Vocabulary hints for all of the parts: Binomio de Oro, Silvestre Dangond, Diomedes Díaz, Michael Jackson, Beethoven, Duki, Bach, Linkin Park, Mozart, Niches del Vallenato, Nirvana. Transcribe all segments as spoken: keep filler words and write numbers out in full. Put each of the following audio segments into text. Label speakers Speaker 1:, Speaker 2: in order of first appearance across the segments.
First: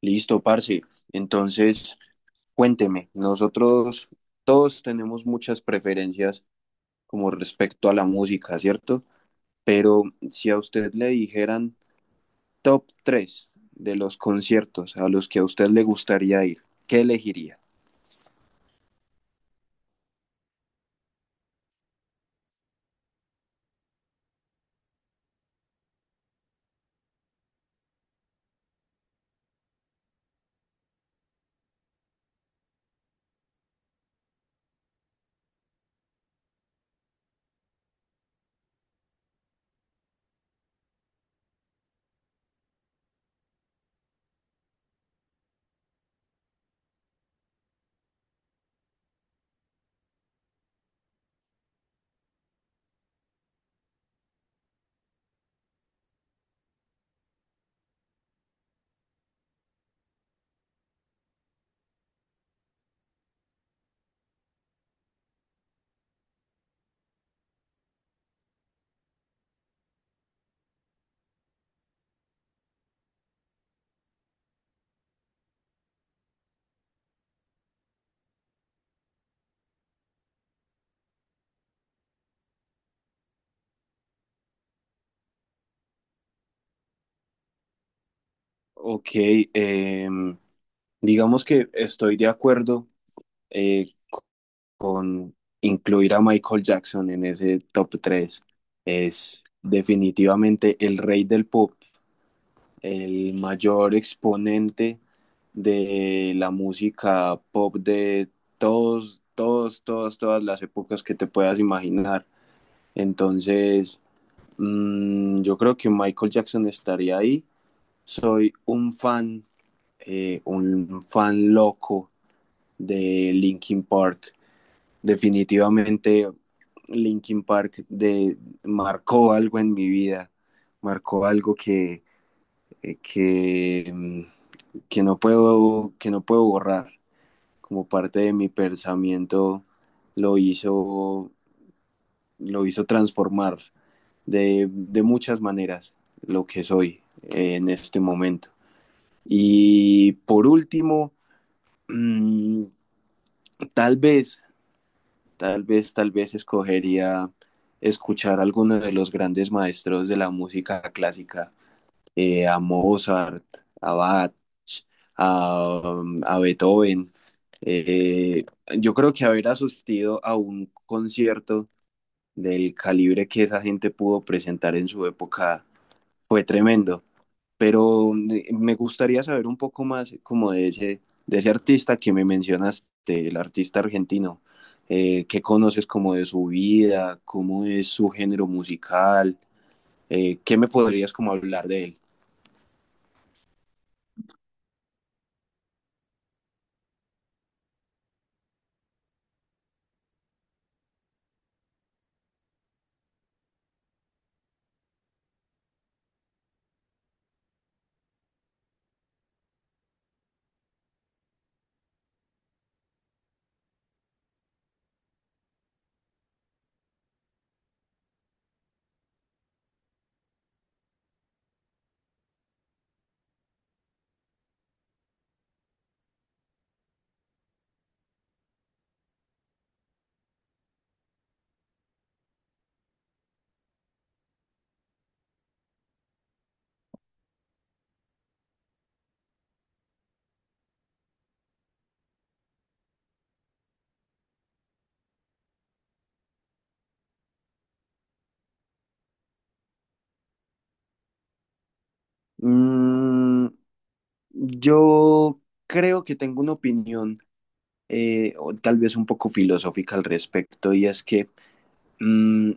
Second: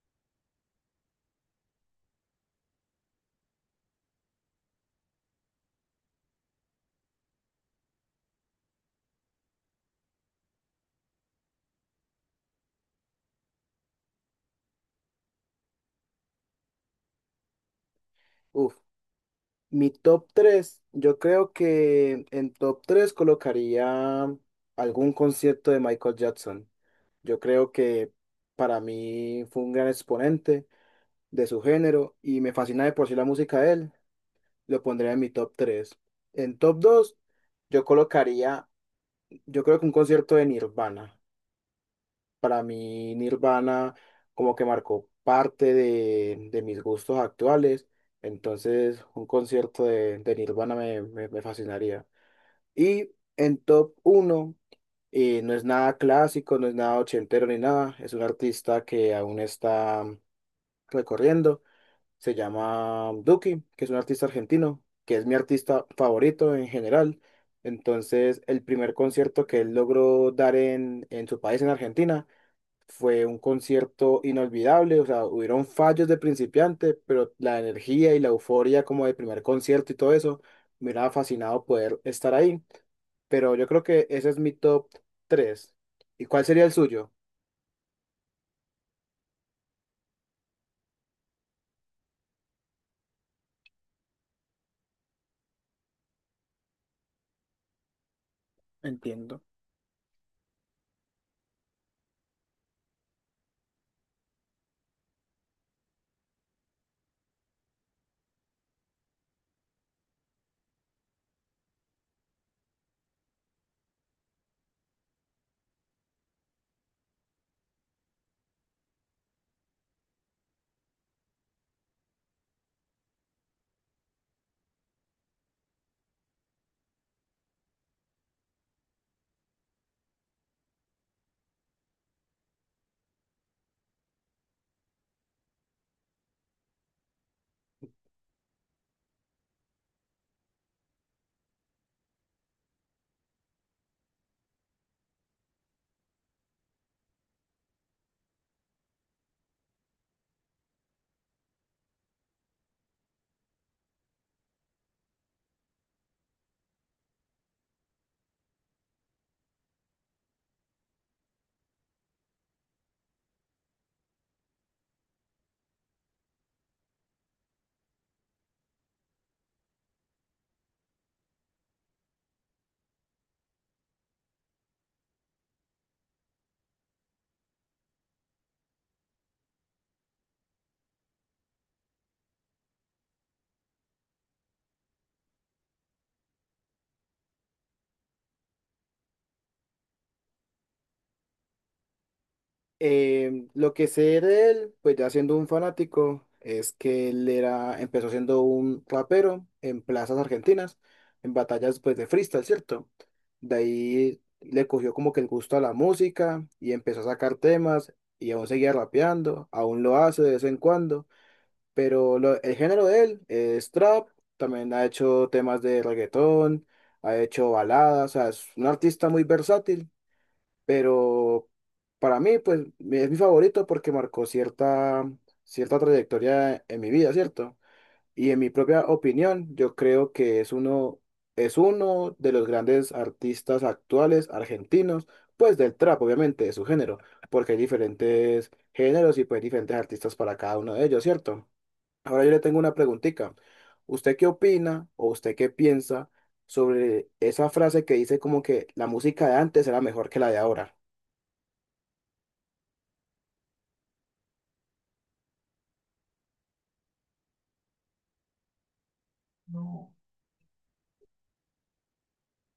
Speaker 1: Listo, parce. Entonces, cuénteme, nosotros todos tenemos muchas preferencias como respecto a la música, ¿cierto? Pero si a usted le dijeran top tres de los conciertos a los que a usted le gustaría ir, ¿qué elegiría?
Speaker 2: Uf, mi top tres, yo creo que en top tres colocaría algún concierto de Michael Jackson. Yo creo que para mí fue un gran exponente de su género y me fascina de por sí la música de él. Lo pondría en mi top tres. En top dos, yo colocaría, yo creo que un concierto de Nirvana. Para mí, Nirvana como que marcó parte de, de mis gustos actuales. Entonces, un concierto de, de Nirvana me, me- me fascinaría. Y en top uno, no es nada clásico, no es nada ochentero ni nada. Es un artista que aún está recorriendo. Se llama Duki, que es un artista argentino, que es mi artista favorito en general. Entonces, el primer concierto que él logró dar en, en su país, en Argentina, fue un concierto inolvidable, o sea, hubieron fallos de principiante, pero la energía y la euforia como del primer concierto y todo eso, me hubiera fascinado poder estar ahí. Pero yo creo que ese es mi top tres. ¿Y cuál sería el suyo?
Speaker 1: Ok, eh, digamos que estoy de acuerdo, eh, con incluir a Michael Jackson en ese top tres.
Speaker 2: Entiendo.
Speaker 1: Es definitivamente el rey del pop, el mayor exponente de la música pop de todos, todos, todas, todas las épocas que te puedas imaginar. Entonces, mmm, yo creo que Michael Jackson estaría ahí. Soy un fan, eh, un fan loco de Linkin Park. Definitivamente Linkin Park de, marcó algo en mi vida, marcó algo que, eh, que mm, que no puedo, que no puedo borrar. Como parte de mi pensamiento lo hizo, lo hizo transformar de, de muchas maneras lo que soy, eh, en este momento. Y por último, mmm, tal vez, tal vez, tal vez escogería escuchar a alguno de los grandes maestros de la música clásica, eh, a Mozart, a Bach, a, um, a Beethoven. Eh, yo creo que haber asistido a un concierto del calibre que esa gente pudo presentar en su época fue tremendo. Pero eh, me gustaría saber un poco más como de ese, de ese artista que me mencionaste, el artista argentino. Eh, ¿qué conoces como de su vida? ¿Cómo es su género musical? Eh, ¿qué me podrías como hablar de él?
Speaker 2: Eh, lo que sé de él, pues ya siendo un fanático, es que él era, empezó siendo un rapero en plazas argentinas, en batallas pues de freestyle, ¿cierto? De ahí le cogió como que el gusto a la música y empezó a sacar temas y aún seguía rapeando, aún lo hace de vez en cuando, pero lo- el género de él es trap, también ha hecho temas de reggaetón, ha hecho baladas, o sea, es un artista muy versátil pero para mí, pues mi- es mi favorito porque marcó cierta, cierta trayectoria en mi vida, ¿cierto? Y en mi propia opinión, yo creo que es uno, es uno de los grandes artistas actuales argentinos, pues del trap, obviamente, de su género, porque hay diferentes géneros y pues diferentes artistas para cada uno de ellos, ¿cierto? Ahora yo le tengo una preguntita. ¿Usted qué opina o usted qué piensa sobre esa frase que dice como que la música de antes era mejor que la de ahora?
Speaker 1: Mm, Yo creo que tengo una opinión, eh, o tal vez un poco filosófica al respecto, y es que mm,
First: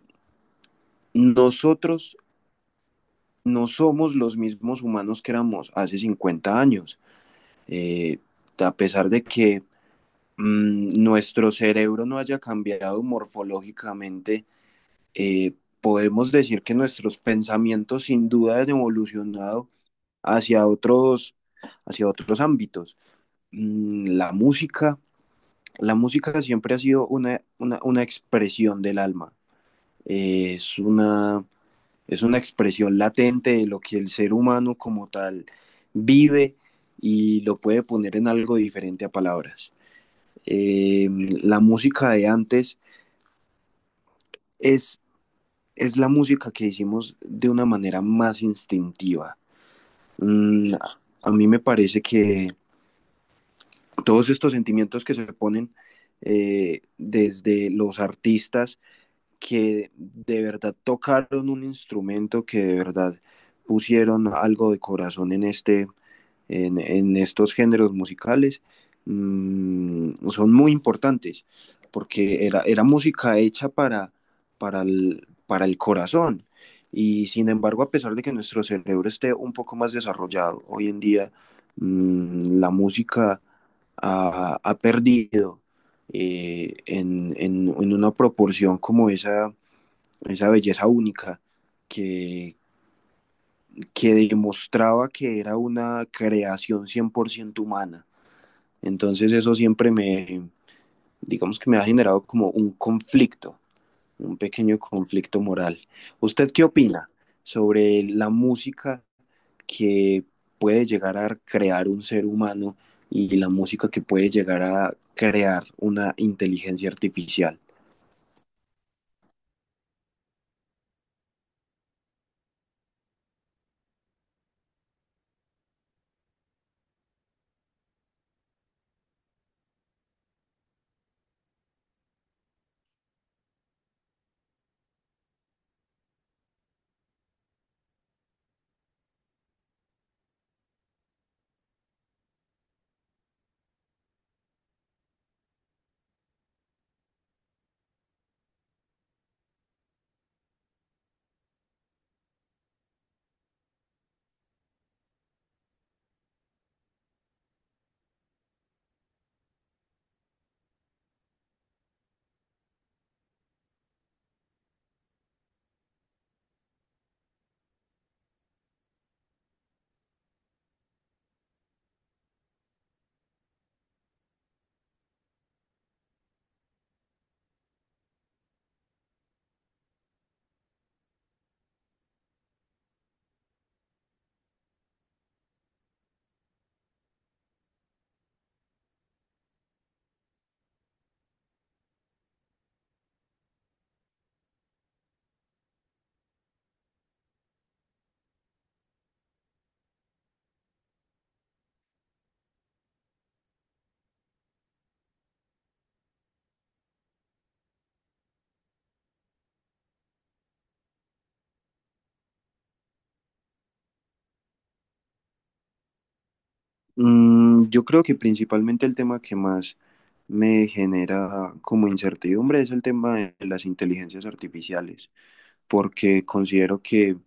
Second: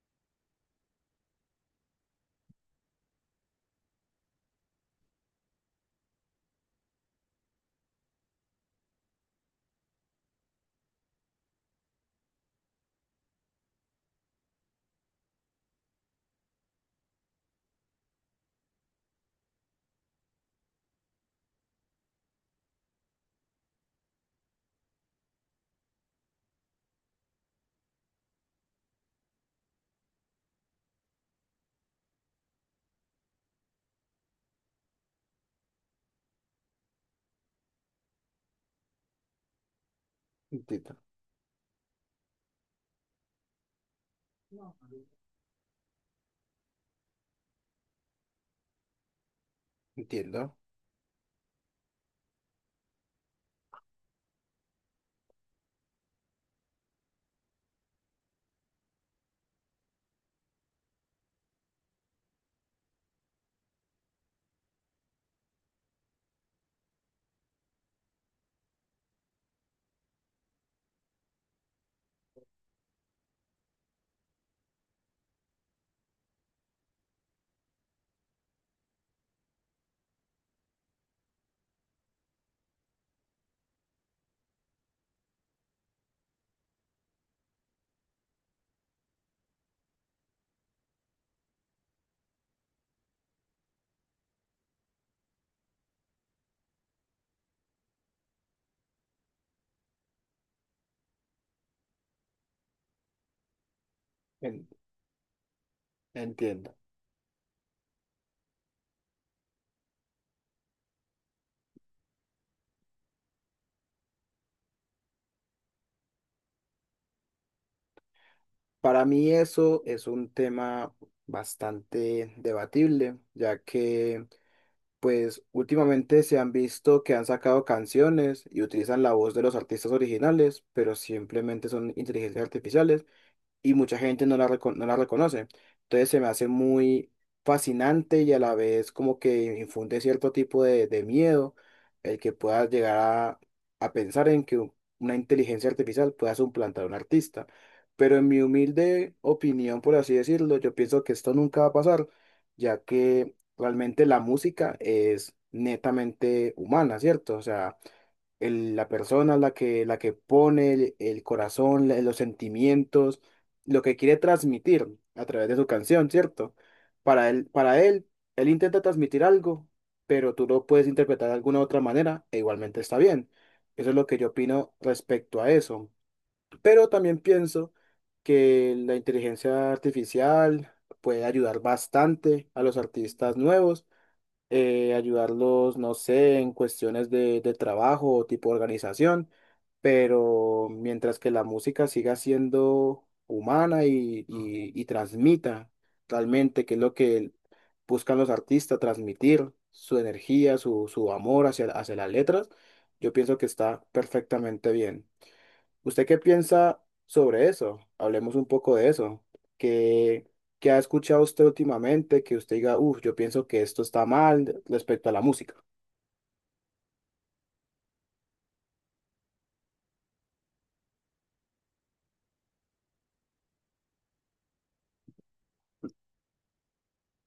Speaker 1: nosotros no somos los mismos humanos que éramos hace cincuenta años. Eh, a pesar de que mm, nuestro cerebro no haya cambiado morfológicamente, eh, podemos decir que nuestros pensamientos sin duda han evolucionado hacia otros, hacia otros ámbitos. Mm, la música la música siempre ha sido una, una, una expresión del alma, eh, es, una, es una expresión latente de lo que el ser humano como tal vive y lo puede poner en algo diferente a palabras.
Speaker 2: Entiendo,
Speaker 1: Eh, la música de antes es, es la música que hicimos de una manera más instintiva.
Speaker 2: entiendo,
Speaker 1: Mm, a mí me parece que todos estos sentimientos que se ponen, eh, desde los artistas que de verdad tocaron un instrumento, que de verdad pusieron algo de corazón en, este, en, en estos géneros musicales, mm, son muy importantes, porque era, era música hecha para, para, el, para el corazón. Y sin embargo, a pesar de que nuestro cerebro esté un poco más desarrollado, hoy en día, mmm, la música ha, ha perdido, eh, en, en, en, una proporción como esa esa belleza única que, que demostraba que era una creación cien por ciento humana. Entonces eso siempre me, digamos que me ha generado como un conflicto, un
Speaker 2: en-
Speaker 1: pequeño conflicto moral. ¿Usted qué
Speaker 2: entiendo.
Speaker 1: opina sobre la música que puede llegar a crear un ser humano y la música que puede llegar a crear una inteligencia artificial?
Speaker 2: Para mí eso es un tema bastante debatible, ya que pues últimamente se han visto que han sacado canciones y utilizan la voz de los artistas originales, pero simplemente son inteligencias artificiales. Y mucha gente no la, reco- no la reconoce. Entonces se me hace muy fascinante y a la vez como que infunde cierto tipo de, de miedo el que puedas llegar a, a pensar en que u- una inteligencia artificial pueda suplantar a un artista. Pero en mi humilde opinión, por así decirlo, yo pienso que esto nunca va a pasar, ya que realmente la música es netamente humana, ¿cierto? O sea, el- la persona, la que, la que pone el, el corazón, la- los sentimientos, lo que quiere transmitir a través de su canción, ¿cierto? Para él, para él, él intenta transmitir algo, pero tú lo puedes interpretar de alguna otra manera e igualmente está bien. Eso es lo que yo opino respecto a eso. Pero también pienso que la inteligencia artificial puede ayudar bastante a los artistas nuevos, eh, ayudarlos, no sé, en cuestiones de, de trabajo o tipo organización, pero mientras que la música siga siendo humana y, y, y transmita realmente qué es lo que buscan los artistas, transmitir su energía, su, su amor hacia, hacia las letras, yo pienso que está perfectamente bien. ¿Usted qué piensa sobre eso? Hablemos un poco de eso. ¿Qué, qué ha escuchado usted últimamente que usted diga, uff, yo pienso que esto está mal respecto a la música?
Speaker 1: Mm, yo creo que principalmente el tema que más me genera como incertidumbre es el tema de las inteligencias artificiales, porque considero que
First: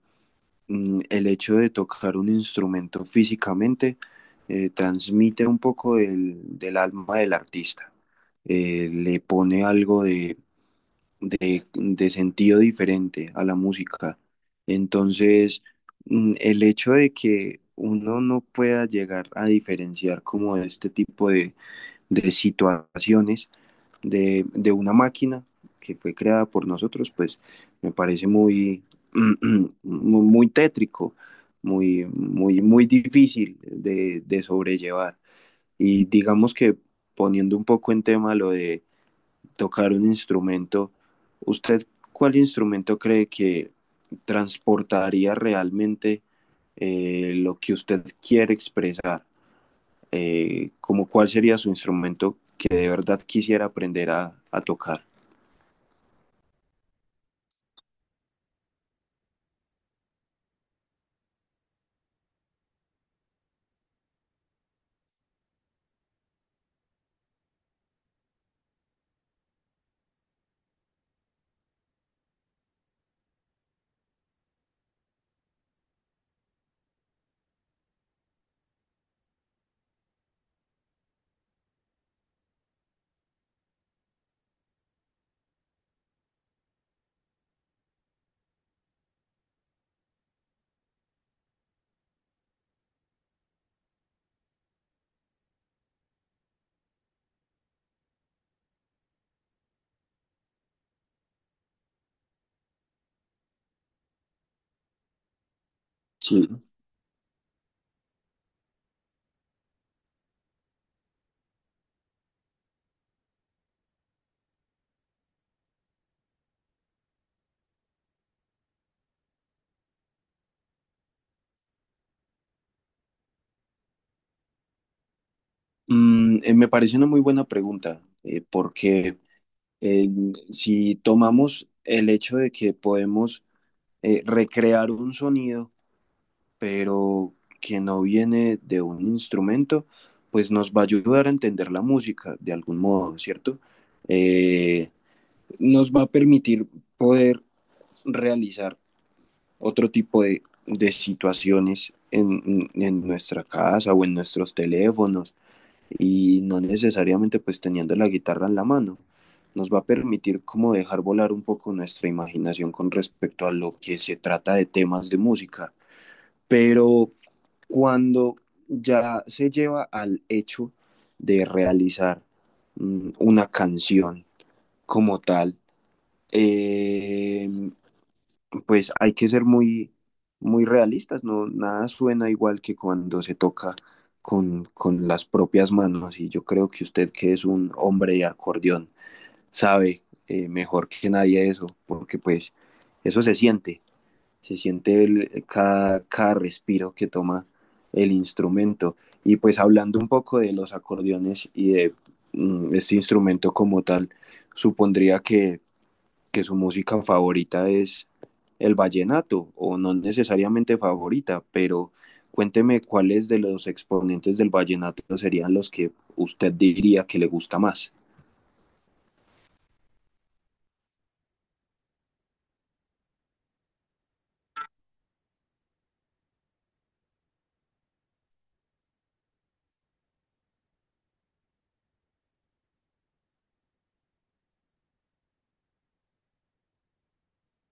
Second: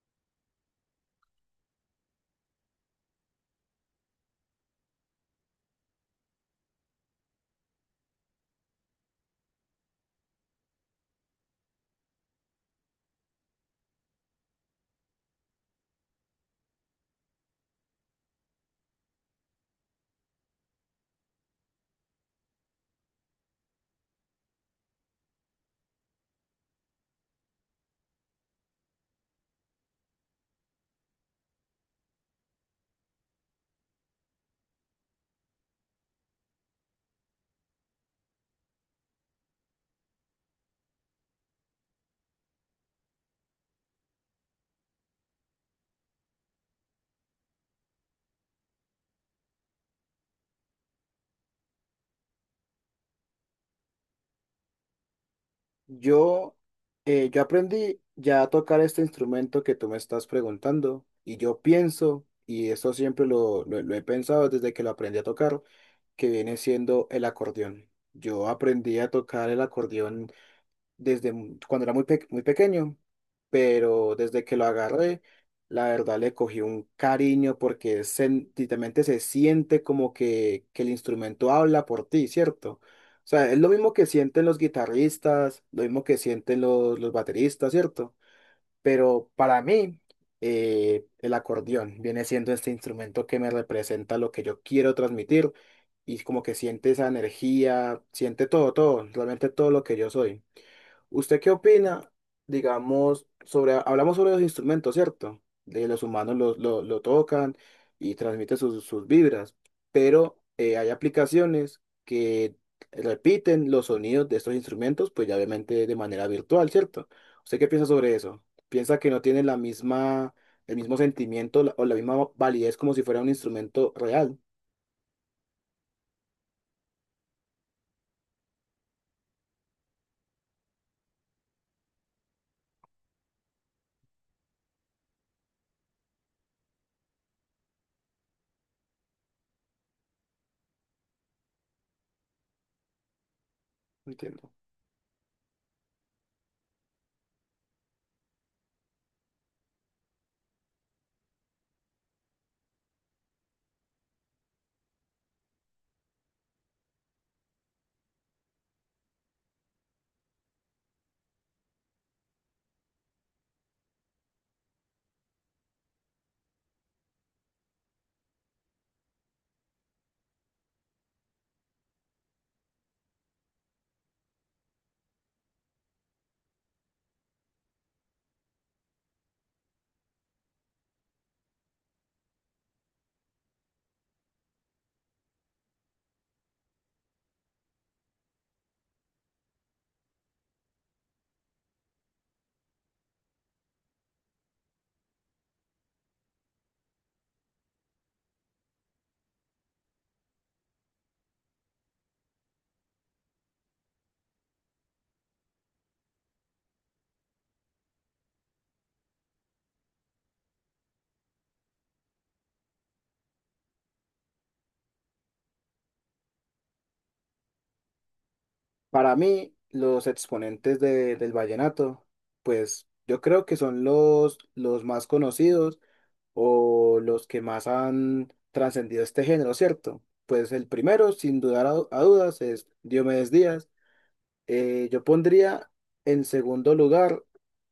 Speaker 1: mm, el hecho de tocar un instrumento físicamente eh, transmite un poco del, del alma del artista, eh, le pone algo de, de- de sentido diferente a la música. Entonces, mm, el hecho de que uno no pueda llegar a diferenciar como este tipo de de situaciones, de, de una máquina que fue creada por nosotros, pues me parece muy, muy tétrico, muy, muy, muy difícil de, de, sobrellevar. Y digamos que poniendo un poco en tema lo de tocar un instrumento, ¿usted cuál instrumento cree que transportaría realmente, eh, lo que usted quiere expresar? eh, como cuál sería su instrumento que de verdad quisiera aprender a, a tocar.
Speaker 2: Yo, eh, yo aprendí ya a tocar este instrumento que tú me estás preguntando y yo pienso, y eso siempre lo, lo lo he pensado desde que lo aprendí a tocar, que viene siendo el acordeón. Yo aprendí a tocar el acordeón desde mu- cuando era muy, pe- muy pequeño, pero desde que lo agarré, la verdad le cogí un cariño porque sen- literalmente se siente como que, que el instrumento habla por ti, ¿cierto? O sea, es lo mismo que sienten los guitarristas, lo mismo que sienten los, los bateristas, ¿cierto? Pero para mí, eh, el acordeón viene siendo este instrumento que me representa lo que yo quiero transmitir y como que siente esa energía, siente todo, todo, realmente todo lo que yo soy. ¿Usted qué opina, digamos, sobre, hablamos sobre los instrumentos, ¿cierto? De los humanos
Speaker 1: Sí.
Speaker 2: lo, lo- lo tocan y transmiten sus, sus vibras, pero eh, hay aplicaciones que repiten los sonidos de estos instrumentos, pues ya obviamente de manera virtual, ¿cierto? ¿Usted qué piensa sobre eso? ¿Piensa que no tiene la misma, el mismo sentimiento la- o la misma validez como si fuera un instrumento real?
Speaker 1: Mm, eh, me parece una muy buena pregunta, eh, porque eh, si tomamos el hecho de que podemos, eh, recrear un sonido, pero que no viene de un instrumento, pues nos va a ayudar a entender la música de algún modo, ¿cierto?
Speaker 2: No entiendo.
Speaker 1: Eh, nos va a permitir poder realizar otro tipo de, de situaciones en, en, nuestra casa o en nuestros teléfonos, y no necesariamente pues teniendo la guitarra en la mano. Nos va a permitir como dejar volar un poco nuestra imaginación con respecto a lo que se trata de temas de música. Pero cuando ya se lleva al hecho de realizar mm, una canción como tal, eh, pues hay que ser muy, muy realistas, no, nada suena igual que cuando se toca con, con las propias manos. Y yo creo que usted, que es un hombre de acordeón, sabe, eh, mejor que nadie eso, porque pues eso se siente, se siente el- eh, cada, cada respiro que toma el instrumento. Y pues hablando un poco de los acordeones y de mm, este instrumento como tal, supondría que que su música favorita es el vallenato, o no necesariamente favorita, pero cuénteme cuáles de los exponentes del vallenato serían los que usted diría que le gusta más.
Speaker 2: Para mí, los exponentes de- del vallenato, pues yo creo que son los, los más conocidos o los que más han trascendido este género, ¿cierto? Pues el primero, sin dudar a, a dudas, es Diomedes Díaz. Eh, yo pondría en segundo lugar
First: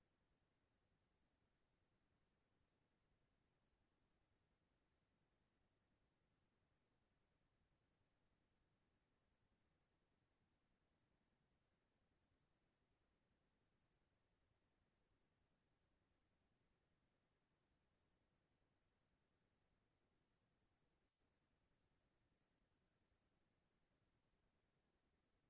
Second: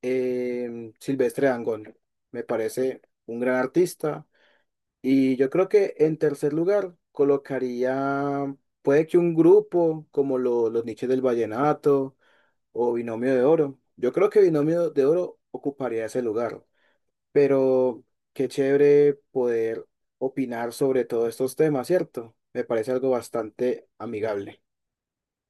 Speaker 2: em, Silvestre Dangond. Me parece un gran artista. Y yo creo que en tercer lugar colocaría, puede que un grupo como lo- los Niches del Vallenato o Binomio de Oro. Yo creo que Binomio de Oro ocuparía ese lugar, pero qué chévere poder opinar sobre todos estos temas, ¿cierto? Me parece algo bastante amigable.